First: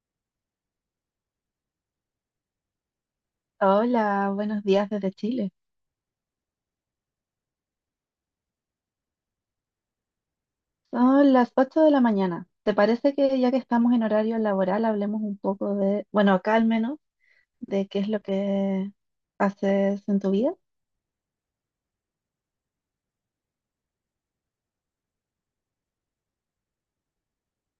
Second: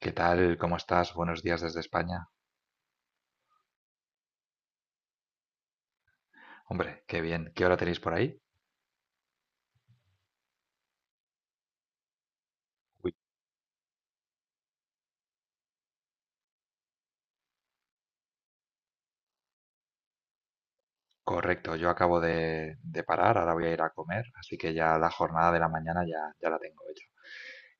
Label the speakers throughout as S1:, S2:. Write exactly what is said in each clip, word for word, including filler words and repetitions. S1: ¿Qué tal? ¿Cómo estás? Buenos días desde España.
S2: Hola, buenos días desde Chile.
S1: Hombre, qué bien. ¿Qué hora tenéis por ahí?
S2: Son las ocho de la mañana. ¿Te
S1: Uy,
S2: parece que ya que estamos en horario laboral, hablemos un poco de, bueno, acá al menos, de qué es lo que haces en tu vida?
S1: correcto, yo acabo de, de parar, ahora voy a ir a comer, así que ya la jornada de la mañana ya, ya la tengo hecha.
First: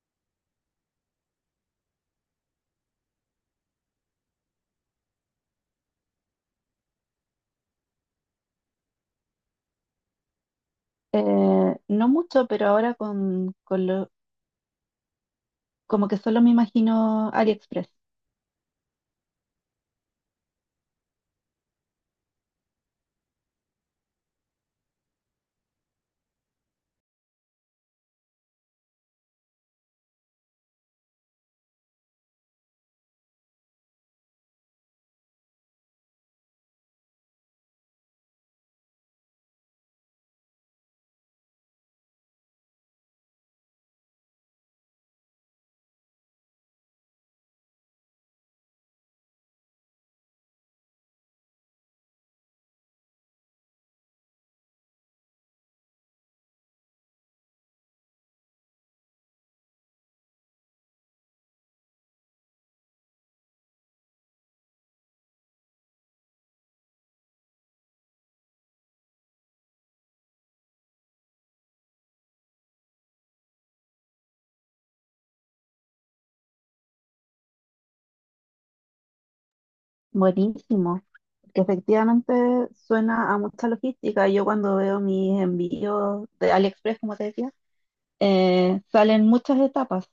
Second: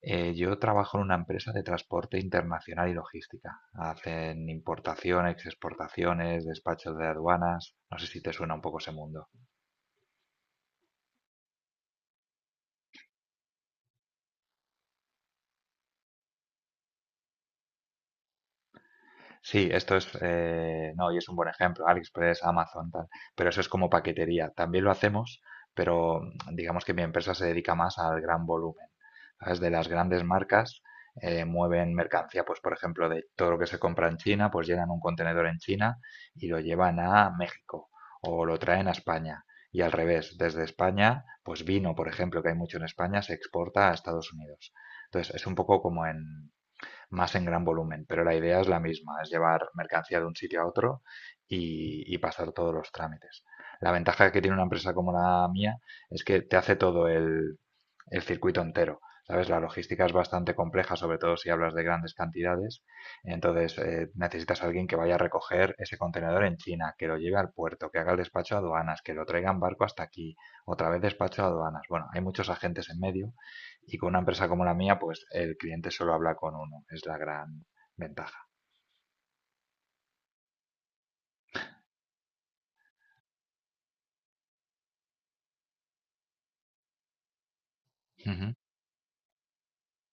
S1: Eh, yo trabajo en una empresa de transporte internacional y logística. Hacen importaciones, exportaciones, despachos de aduanas. No sé si te suena un poco ese mundo.
S2: Eh, no mucho, pero ahora con, con lo, como que solo me imagino AliExpress.
S1: Sí, esto es, eh, no, y es un buen ejemplo, AliExpress, Amazon, tal, pero eso es como paquetería. También lo hacemos, pero mm, digamos que mi empresa se dedica más al gran volumen. ¿Sabes? De las grandes marcas eh, mueven mercancía, pues por ejemplo, de todo lo que se compra en China, pues llenan un contenedor en China y lo llevan a México o lo traen a España. Y al revés, desde España, pues vino, por ejemplo, que hay mucho en España, se exporta a Estados Unidos. Entonces, es un poco como en, más en gran volumen, pero la idea es la misma, es llevar mercancía de un sitio a otro y, y pasar todos los trámites. La ventaja que tiene una empresa como la mía es que te hace todo el, el circuito entero. ¿Sabes? La logística es bastante compleja, sobre todo si hablas de grandes cantidades. Entonces, eh, necesitas a alguien que vaya a recoger ese contenedor en China, que lo lleve al puerto, que haga el despacho a aduanas, que lo traiga en barco hasta aquí, otra vez despacho a aduanas. Bueno, hay muchos agentes en medio y con una empresa como la mía, pues el cliente solo habla con uno, es la gran ventaja.
S2: Buenísimo, que efectivamente suena a mucha logística. Yo cuando veo mis envíos de AliExpress, como te decía,
S1: Ujú.
S2: eh, salen muchas etapas.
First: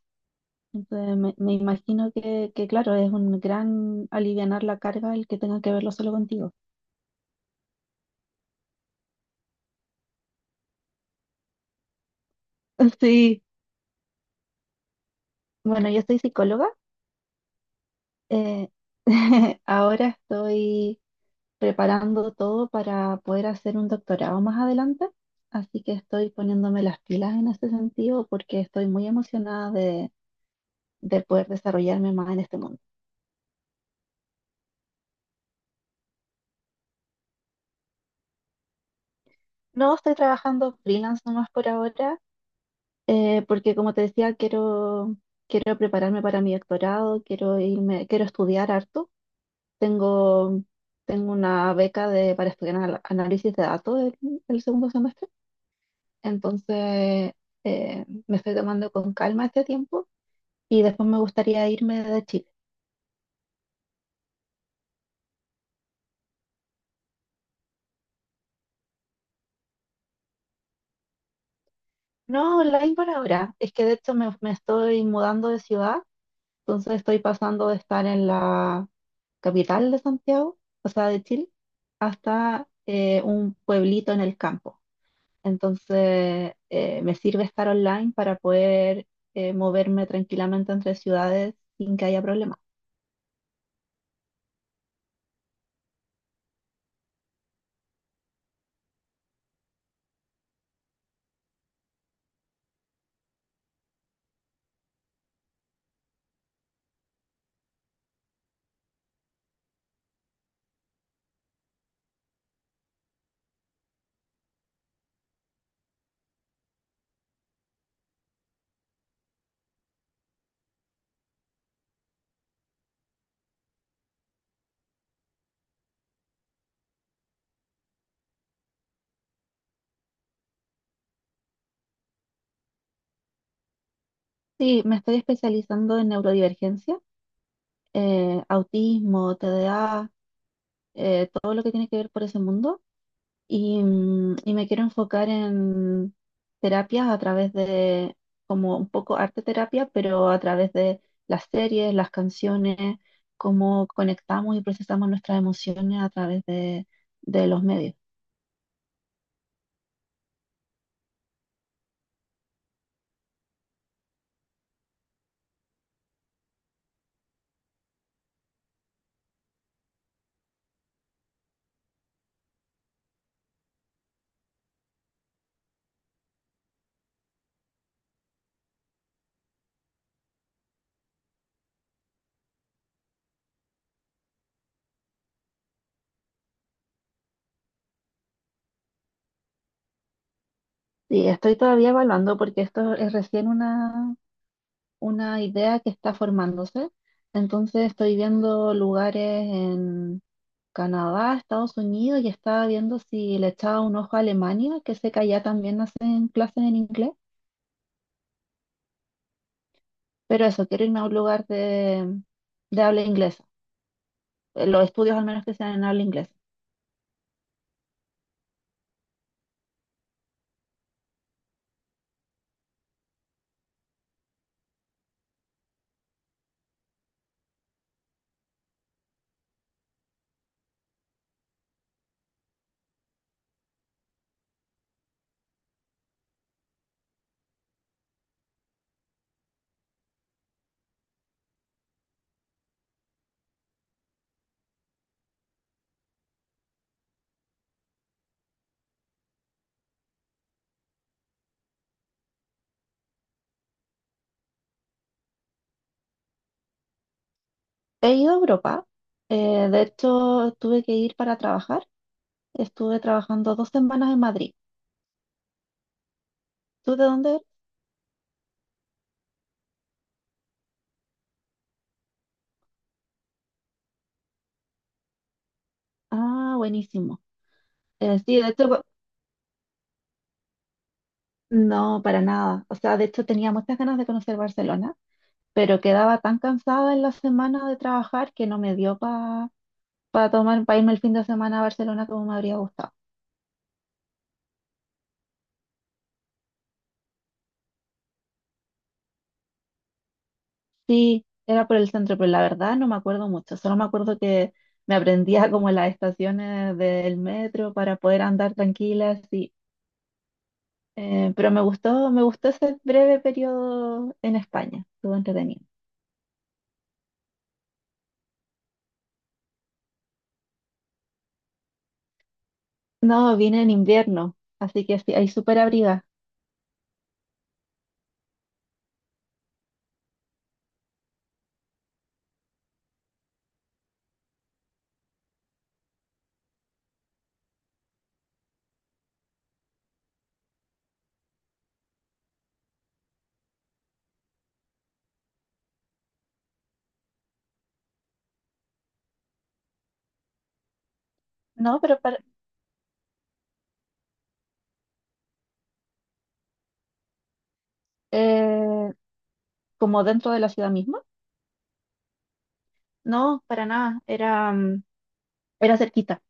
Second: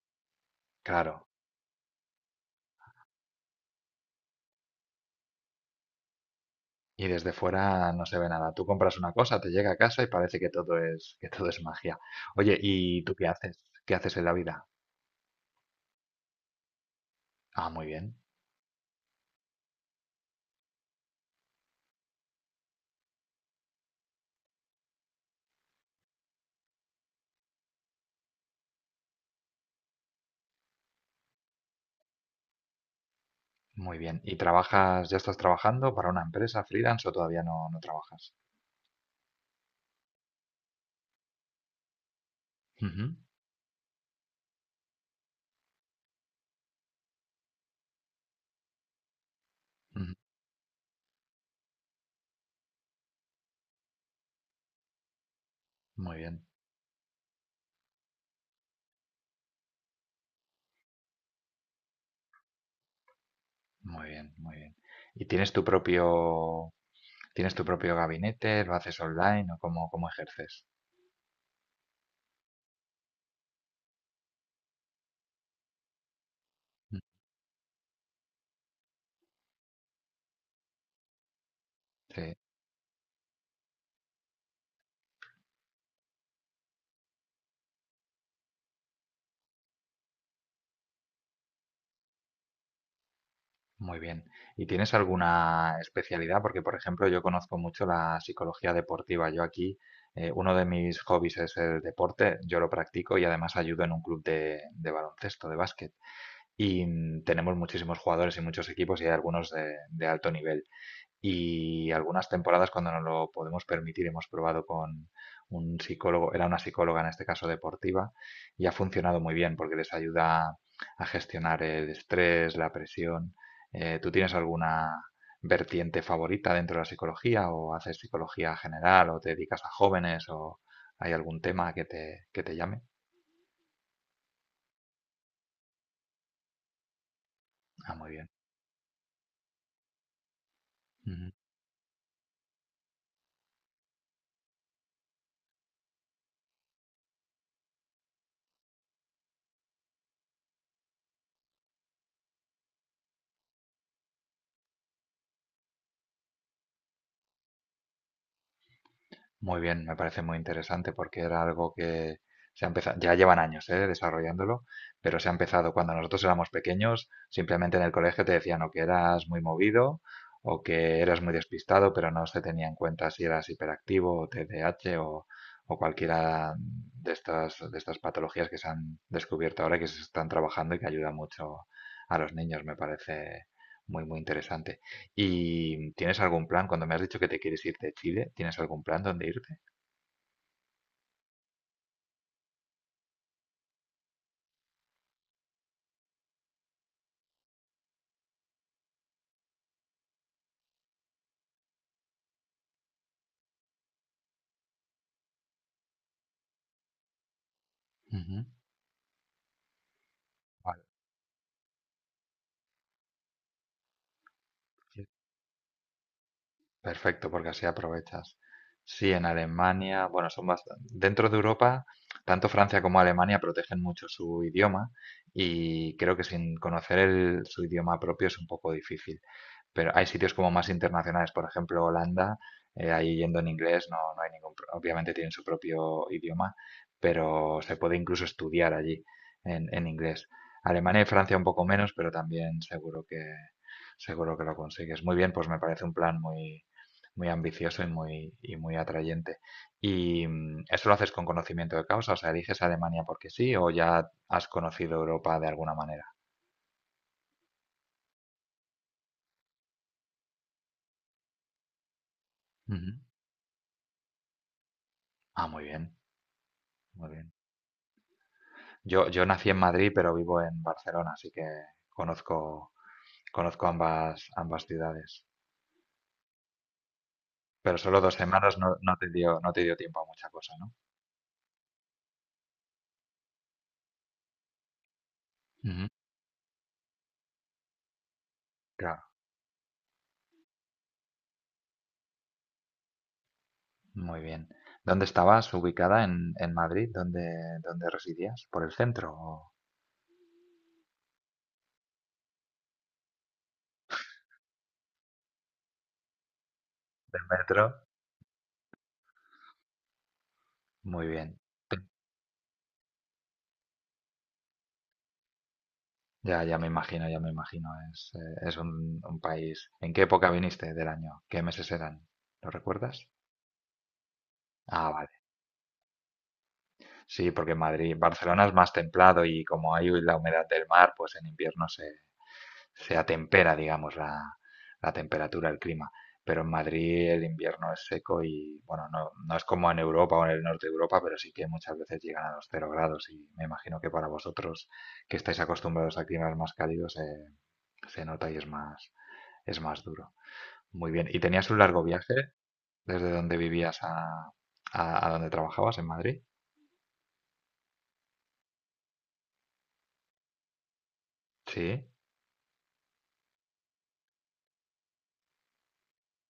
S2: Entonces,
S1: Claro.
S2: me, me imagino que, que, claro, es un gran alivianar la carga el que tenga que verlo solo contigo.
S1: Y desde fuera no se ve nada. Tú compras una cosa, te llega a casa y parece que todo es, que todo es magia. Oye, ¿y tú qué
S2: Sí,
S1: haces? ¿Qué haces en la vida?
S2: bueno, yo soy psicóloga.
S1: Ah, muy bien,
S2: eh, ahora estoy preparando todo para poder hacer un doctorado más adelante, así que estoy poniéndome las pilas en ese sentido porque estoy muy emocionada de, de poder desarrollarme más en este mundo.
S1: muy bien. ¿Y trabajas, ya estás trabajando para una empresa freelance o todavía no, no trabajas?
S2: No estoy trabajando freelance nomás por ahora.
S1: Ujú,
S2: Eh, porque como te decía, quiero, quiero prepararme para mi doctorado, quiero irme, quiero estudiar harto.
S1: ujú.
S2: Tengo, tengo una beca de, para estudiar anal- análisis de datos el, el segundo semestre,
S1: Muy bien,
S2: entonces eh, me estoy tomando con calma este tiempo y después me gustaría irme de Chile.
S1: muy bien, muy bien. ¿Y tienes tu propio, ¿tienes tu propio gabinete? ¿Lo haces online o cómo, cómo ejerces?
S2: No, online por ahora. Es que de hecho me, me estoy mudando de ciudad. Entonces
S1: Mm.
S2: estoy pasando de estar en la capital de Santiago, o sea, de Chile,
S1: Sí.
S2: hasta eh, un pueblito en el campo. Entonces eh, me sirve estar online para poder eh, moverme tranquilamente entre ciudades sin que haya problemas.
S1: Muy bien. ¿Y tienes alguna especialidad? Porque, por ejemplo, yo conozco mucho la psicología deportiva. Yo aquí, eh, uno de mis hobbies es el deporte. Yo lo practico y además ayudo en un club de, de baloncesto, de básquet. Y mm, tenemos muchísimos jugadores y muchos equipos y hay algunos de, de alto nivel. Y algunas temporadas, cuando nos lo podemos permitir, hemos probado con un psicólogo, era una psicóloga en este caso deportiva, y ha funcionado muy bien porque les ayuda a gestionar el estrés, la presión. Eh, ¿tú tienes alguna vertiente favorita dentro de la psicología o haces psicología general o te dedicas a jóvenes o hay algún tema que te, que te llame?
S2: Sí, me estoy especializando en neurodivergencia,
S1: Ah, muy bien.
S2: eh, autismo, T D A, eh, todo lo que tiene que ver por ese mundo. Y, mm, y me quiero enfocar en terapias a través de, como un poco arte terapia, pero a través de las series, las canciones, cómo conectamos y procesamos nuestras emociones a través de, de los medios.
S1: Muy bien, me parece muy interesante porque era algo que se ha empezado, ya llevan años eh, desarrollándolo, pero se ha empezado cuando nosotros éramos pequeños, simplemente en el colegio te decían o que eras muy movido o que eras muy despistado, pero no se tenía en cuenta si eras hiperactivo o T D A H o, o cualquiera de estas, de estas patologías que se han descubierto ahora y que se están trabajando y que ayuda mucho a los niños, me parece muy, muy interesante. ¿Y tienes algún plan? Cuando me has dicho que te quieres ir de Chile, ¿tienes algún plan donde irte?
S2: Y estoy todavía evaluando porque esto es recién una, una idea que está formándose. Entonces estoy viendo lugares en Canadá, Estados Unidos y estaba viendo si le echaba un ojo a Alemania, que sé que allá también hacen clases en inglés.
S1: Ujú.
S2: Pero eso,
S1: Vale,
S2: quiero irme a un lugar de, de habla inglesa. eh, Los
S1: sí.
S2: estudios al menos que sean en habla inglesa.
S1: Perfecto, porque así aprovechas. Sí, en Alemania, bueno, son bastante... Dentro de Europa, tanto Francia como Alemania protegen mucho su idioma y creo que sin conocer el- su idioma propio es un poco difícil. Pero hay sitios como más internacionales, por ejemplo Holanda, eh, ahí yendo en inglés no, no hay ningún, pro- obviamente tienen su propio idioma, pero se puede incluso estudiar allí en, en inglés. Alemania y Francia un poco menos, pero también seguro que, seguro que lo consigues. Muy bien, pues me parece un plan muy, muy ambicioso y muy, y muy atrayente. ¿Y mm, eso lo haces con conocimiento de causa? O sea, ¿eliges Alemania porque sí o ya has conocido Europa de alguna manera?
S2: He ido a Europa. Eh, de hecho, tuve que ir para trabajar.
S1: Ujú.
S2: Estuve trabajando dos semanas en Madrid.
S1: Ah, muy bien,
S2: ¿Tú de
S1: muy
S2: dónde
S1: bien.
S2: eres?
S1: Yo, yo nací en Madrid, pero vivo en Barcelona, así que conozco, conozco ambas, ambas ciudades.
S2: Ah, buenísimo.
S1: Pero solo dos
S2: Eh, sí, de
S1: semanas
S2: hecho,
S1: no,
S2: cu-
S1: no te dio, no te dio tiempo a mucha cosa, ¿no?
S2: no, para nada. O sea, de hecho tenía muchas ganas de conocer Barcelona, pero
S1: Ujú.
S2: quedaba tan cansada en la semana de trabajar que no me dio
S1: Claro,
S2: para tomar, para irme el fin de semana a Barcelona como me habría gustado.
S1: muy bien. ¿Dónde estabas ubicada en, en Madrid? ¿Dónde, dónde residías? ¿Por el centro o
S2: Sí, era por el centro, pero la verdad no me acuerdo mucho. Solo me acuerdo que me aprendía como las estaciones del
S1: del metro?
S2: metro para poder andar tranquila, así.
S1: Muy
S2: Eh,
S1: bien.
S2: pero me
S1: Te-
S2: gustó, me gustó ese breve periodo en España. Estuvo entretenido.
S1: Ya, ya me imagino, ya me imagino. Es, eh, es un, un país. ¿En qué época viniste del año? ¿Qué meses eran? ¿Lo recuerdas?
S2: No, vine en invierno, así
S1: Ah,
S2: que
S1: vale.
S2: sí, ahí súper abriga.
S1: Sí, porque Madrid, Barcelona es más templado y como hay la humedad del mar, pues en invierno se, se atempera, digamos, la, la temperatura, el clima. Pero en Madrid el invierno es seco y, bueno, no, no es como en Europa o en el norte de Europa, pero sí que muchas veces llegan a los cero grados y me imagino que para vosotros que estáis acostumbrados a climas más cálidos eh, se nota y es más, es más duro. Muy bien. ¿Y tenías un
S2: No,
S1: largo
S2: pero
S1: viaje
S2: para,
S1: desde donde vivías a, a, a donde trabajabas en Madrid?
S2: eh, como dentro de la ciudad misma.
S1: Sí,
S2: No, para nada, era, mm, era cerquita.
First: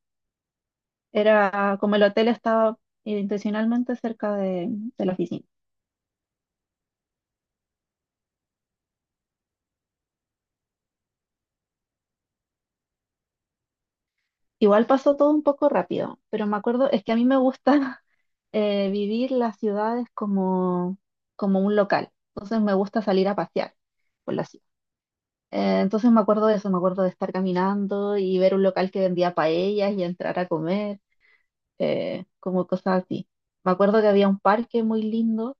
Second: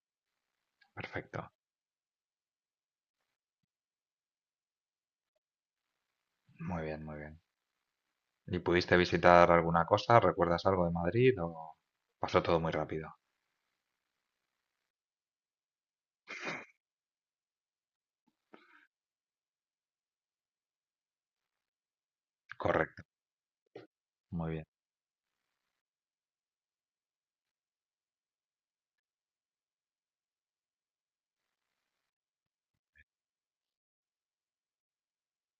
S1: perfecto.
S2: Era como el hotel estaba intencionalmente cerca de, de la oficina.
S1: Muy bien, muy bien. ¿Y pudiste visitar alguna cosa? ¿Recuerdas algo de Madrid o pasó todo muy rápido?
S2: Igual pasó todo un poco rápido, pero me acuerdo, es que a mí me gusta eh, vivir las ciudades como, como un local. Entonces me gusta
S1: Correcto,
S2: salir a pasear por la
S1: muy bien.
S2: ciudad. Eh, entonces me acuerdo de eso, me acuerdo de estar caminando y ver un local que vendía paellas y entrar a comer, eh, como cosas así. Me acuerdo que había un parque muy lindo.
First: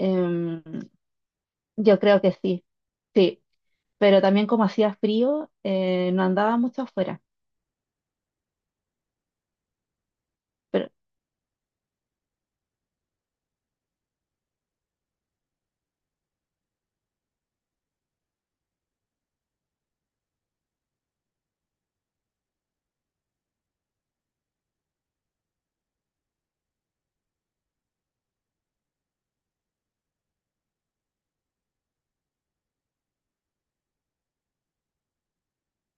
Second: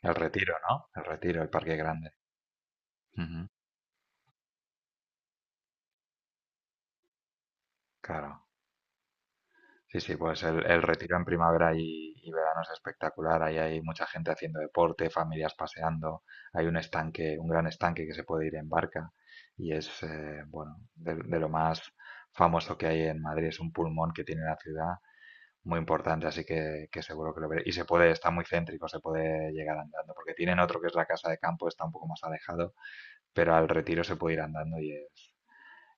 S1: El Retiro, ¿no? El Retiro, el Parque
S2: Yo
S1: Grande.
S2: creo que sí, sí,
S1: Ujú.
S2: pero también como hacía frío, eh, no andaba mucho afuera.
S1: Claro. Sí, sí, pues el, el
S2: Pero
S1: Retiro en primavera y, y verano es espectacular. Ahí hay mucha gente haciendo deporte, familias paseando. Hay un estanque, un gran estanque que se puede ir en barca. Y es, eh, bueno, de, de lo más famoso que hay en Madrid. Es un pulmón que tiene la ciudad muy importante, así que, que seguro que lo veré. Y se puede, está muy céntrico, se puede llegar andando, porque tienen otro que es la casa de campo, está un poco más alejado, pero al retiro se puede ir andando y es,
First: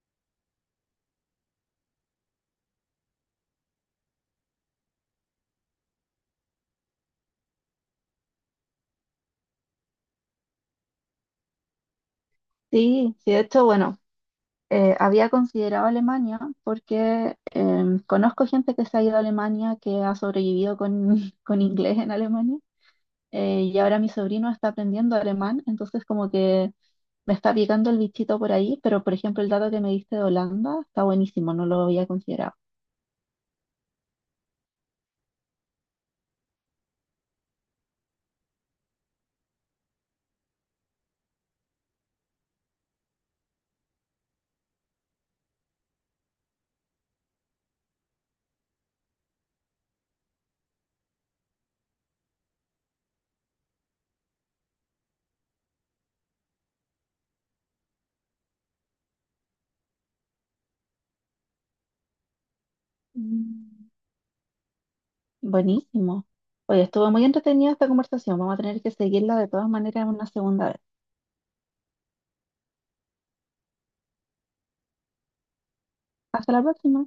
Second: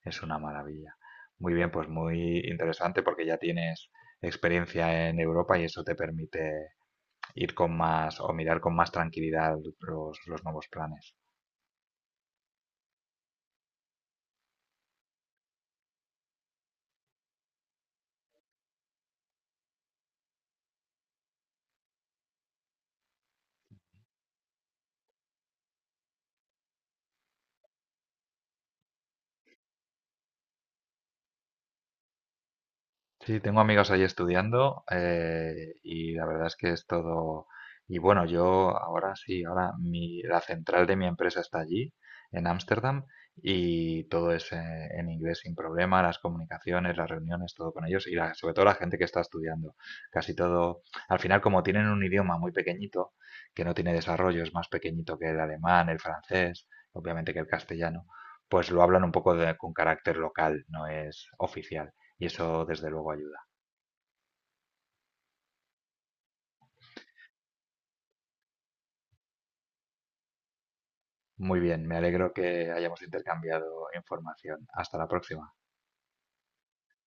S1: es una maravilla. Muy bien, pues muy interesante porque ya tienes experiencia en Europa y eso te permite ir con más o mirar con más tranquilidad los, los nuevos planes.
S2: sí, sí, de hecho, bueno, eh, había considerado Alemania porque em, conozco gente que se ha ido a Alemania, que ha sobrevivido con, con inglés en Alemania, eh, y ahora mi sobrino está aprendiendo alemán, entonces como que me está picando el bichito por ahí, pero por ejemplo el dato que me diste de Holanda está buenísimo, no lo había considerado.
S1: Sí, tengo amigos ahí estudiando eh, y la verdad es que es todo... Y bueno, yo ahora sí, ahora mi, la central de mi empresa está allí, en Ámsterdam, y todo es eh, en inglés sin problema, las comunicaciones, las reuniones, todo con ellos y la- sobre todo la gente que está estudiando. Casi todo, al final como tienen un idioma muy pequeñito, que no tiene desarrollo, es más pequeñito que el alemán, el francés, obviamente que el castellano, pues lo hablan un poco de- con carácter local, no es oficial y eso desde luego ayuda.
S2: Mm. Buenísimo. Oye, estuvo muy entretenida esta conversación. Vamos a tener que seguirla de todas maneras una segunda vez.
S1: Muy bien, me alegro que hayamos intercambiado información. Hasta la próxima.
S2: Hasta la próxima.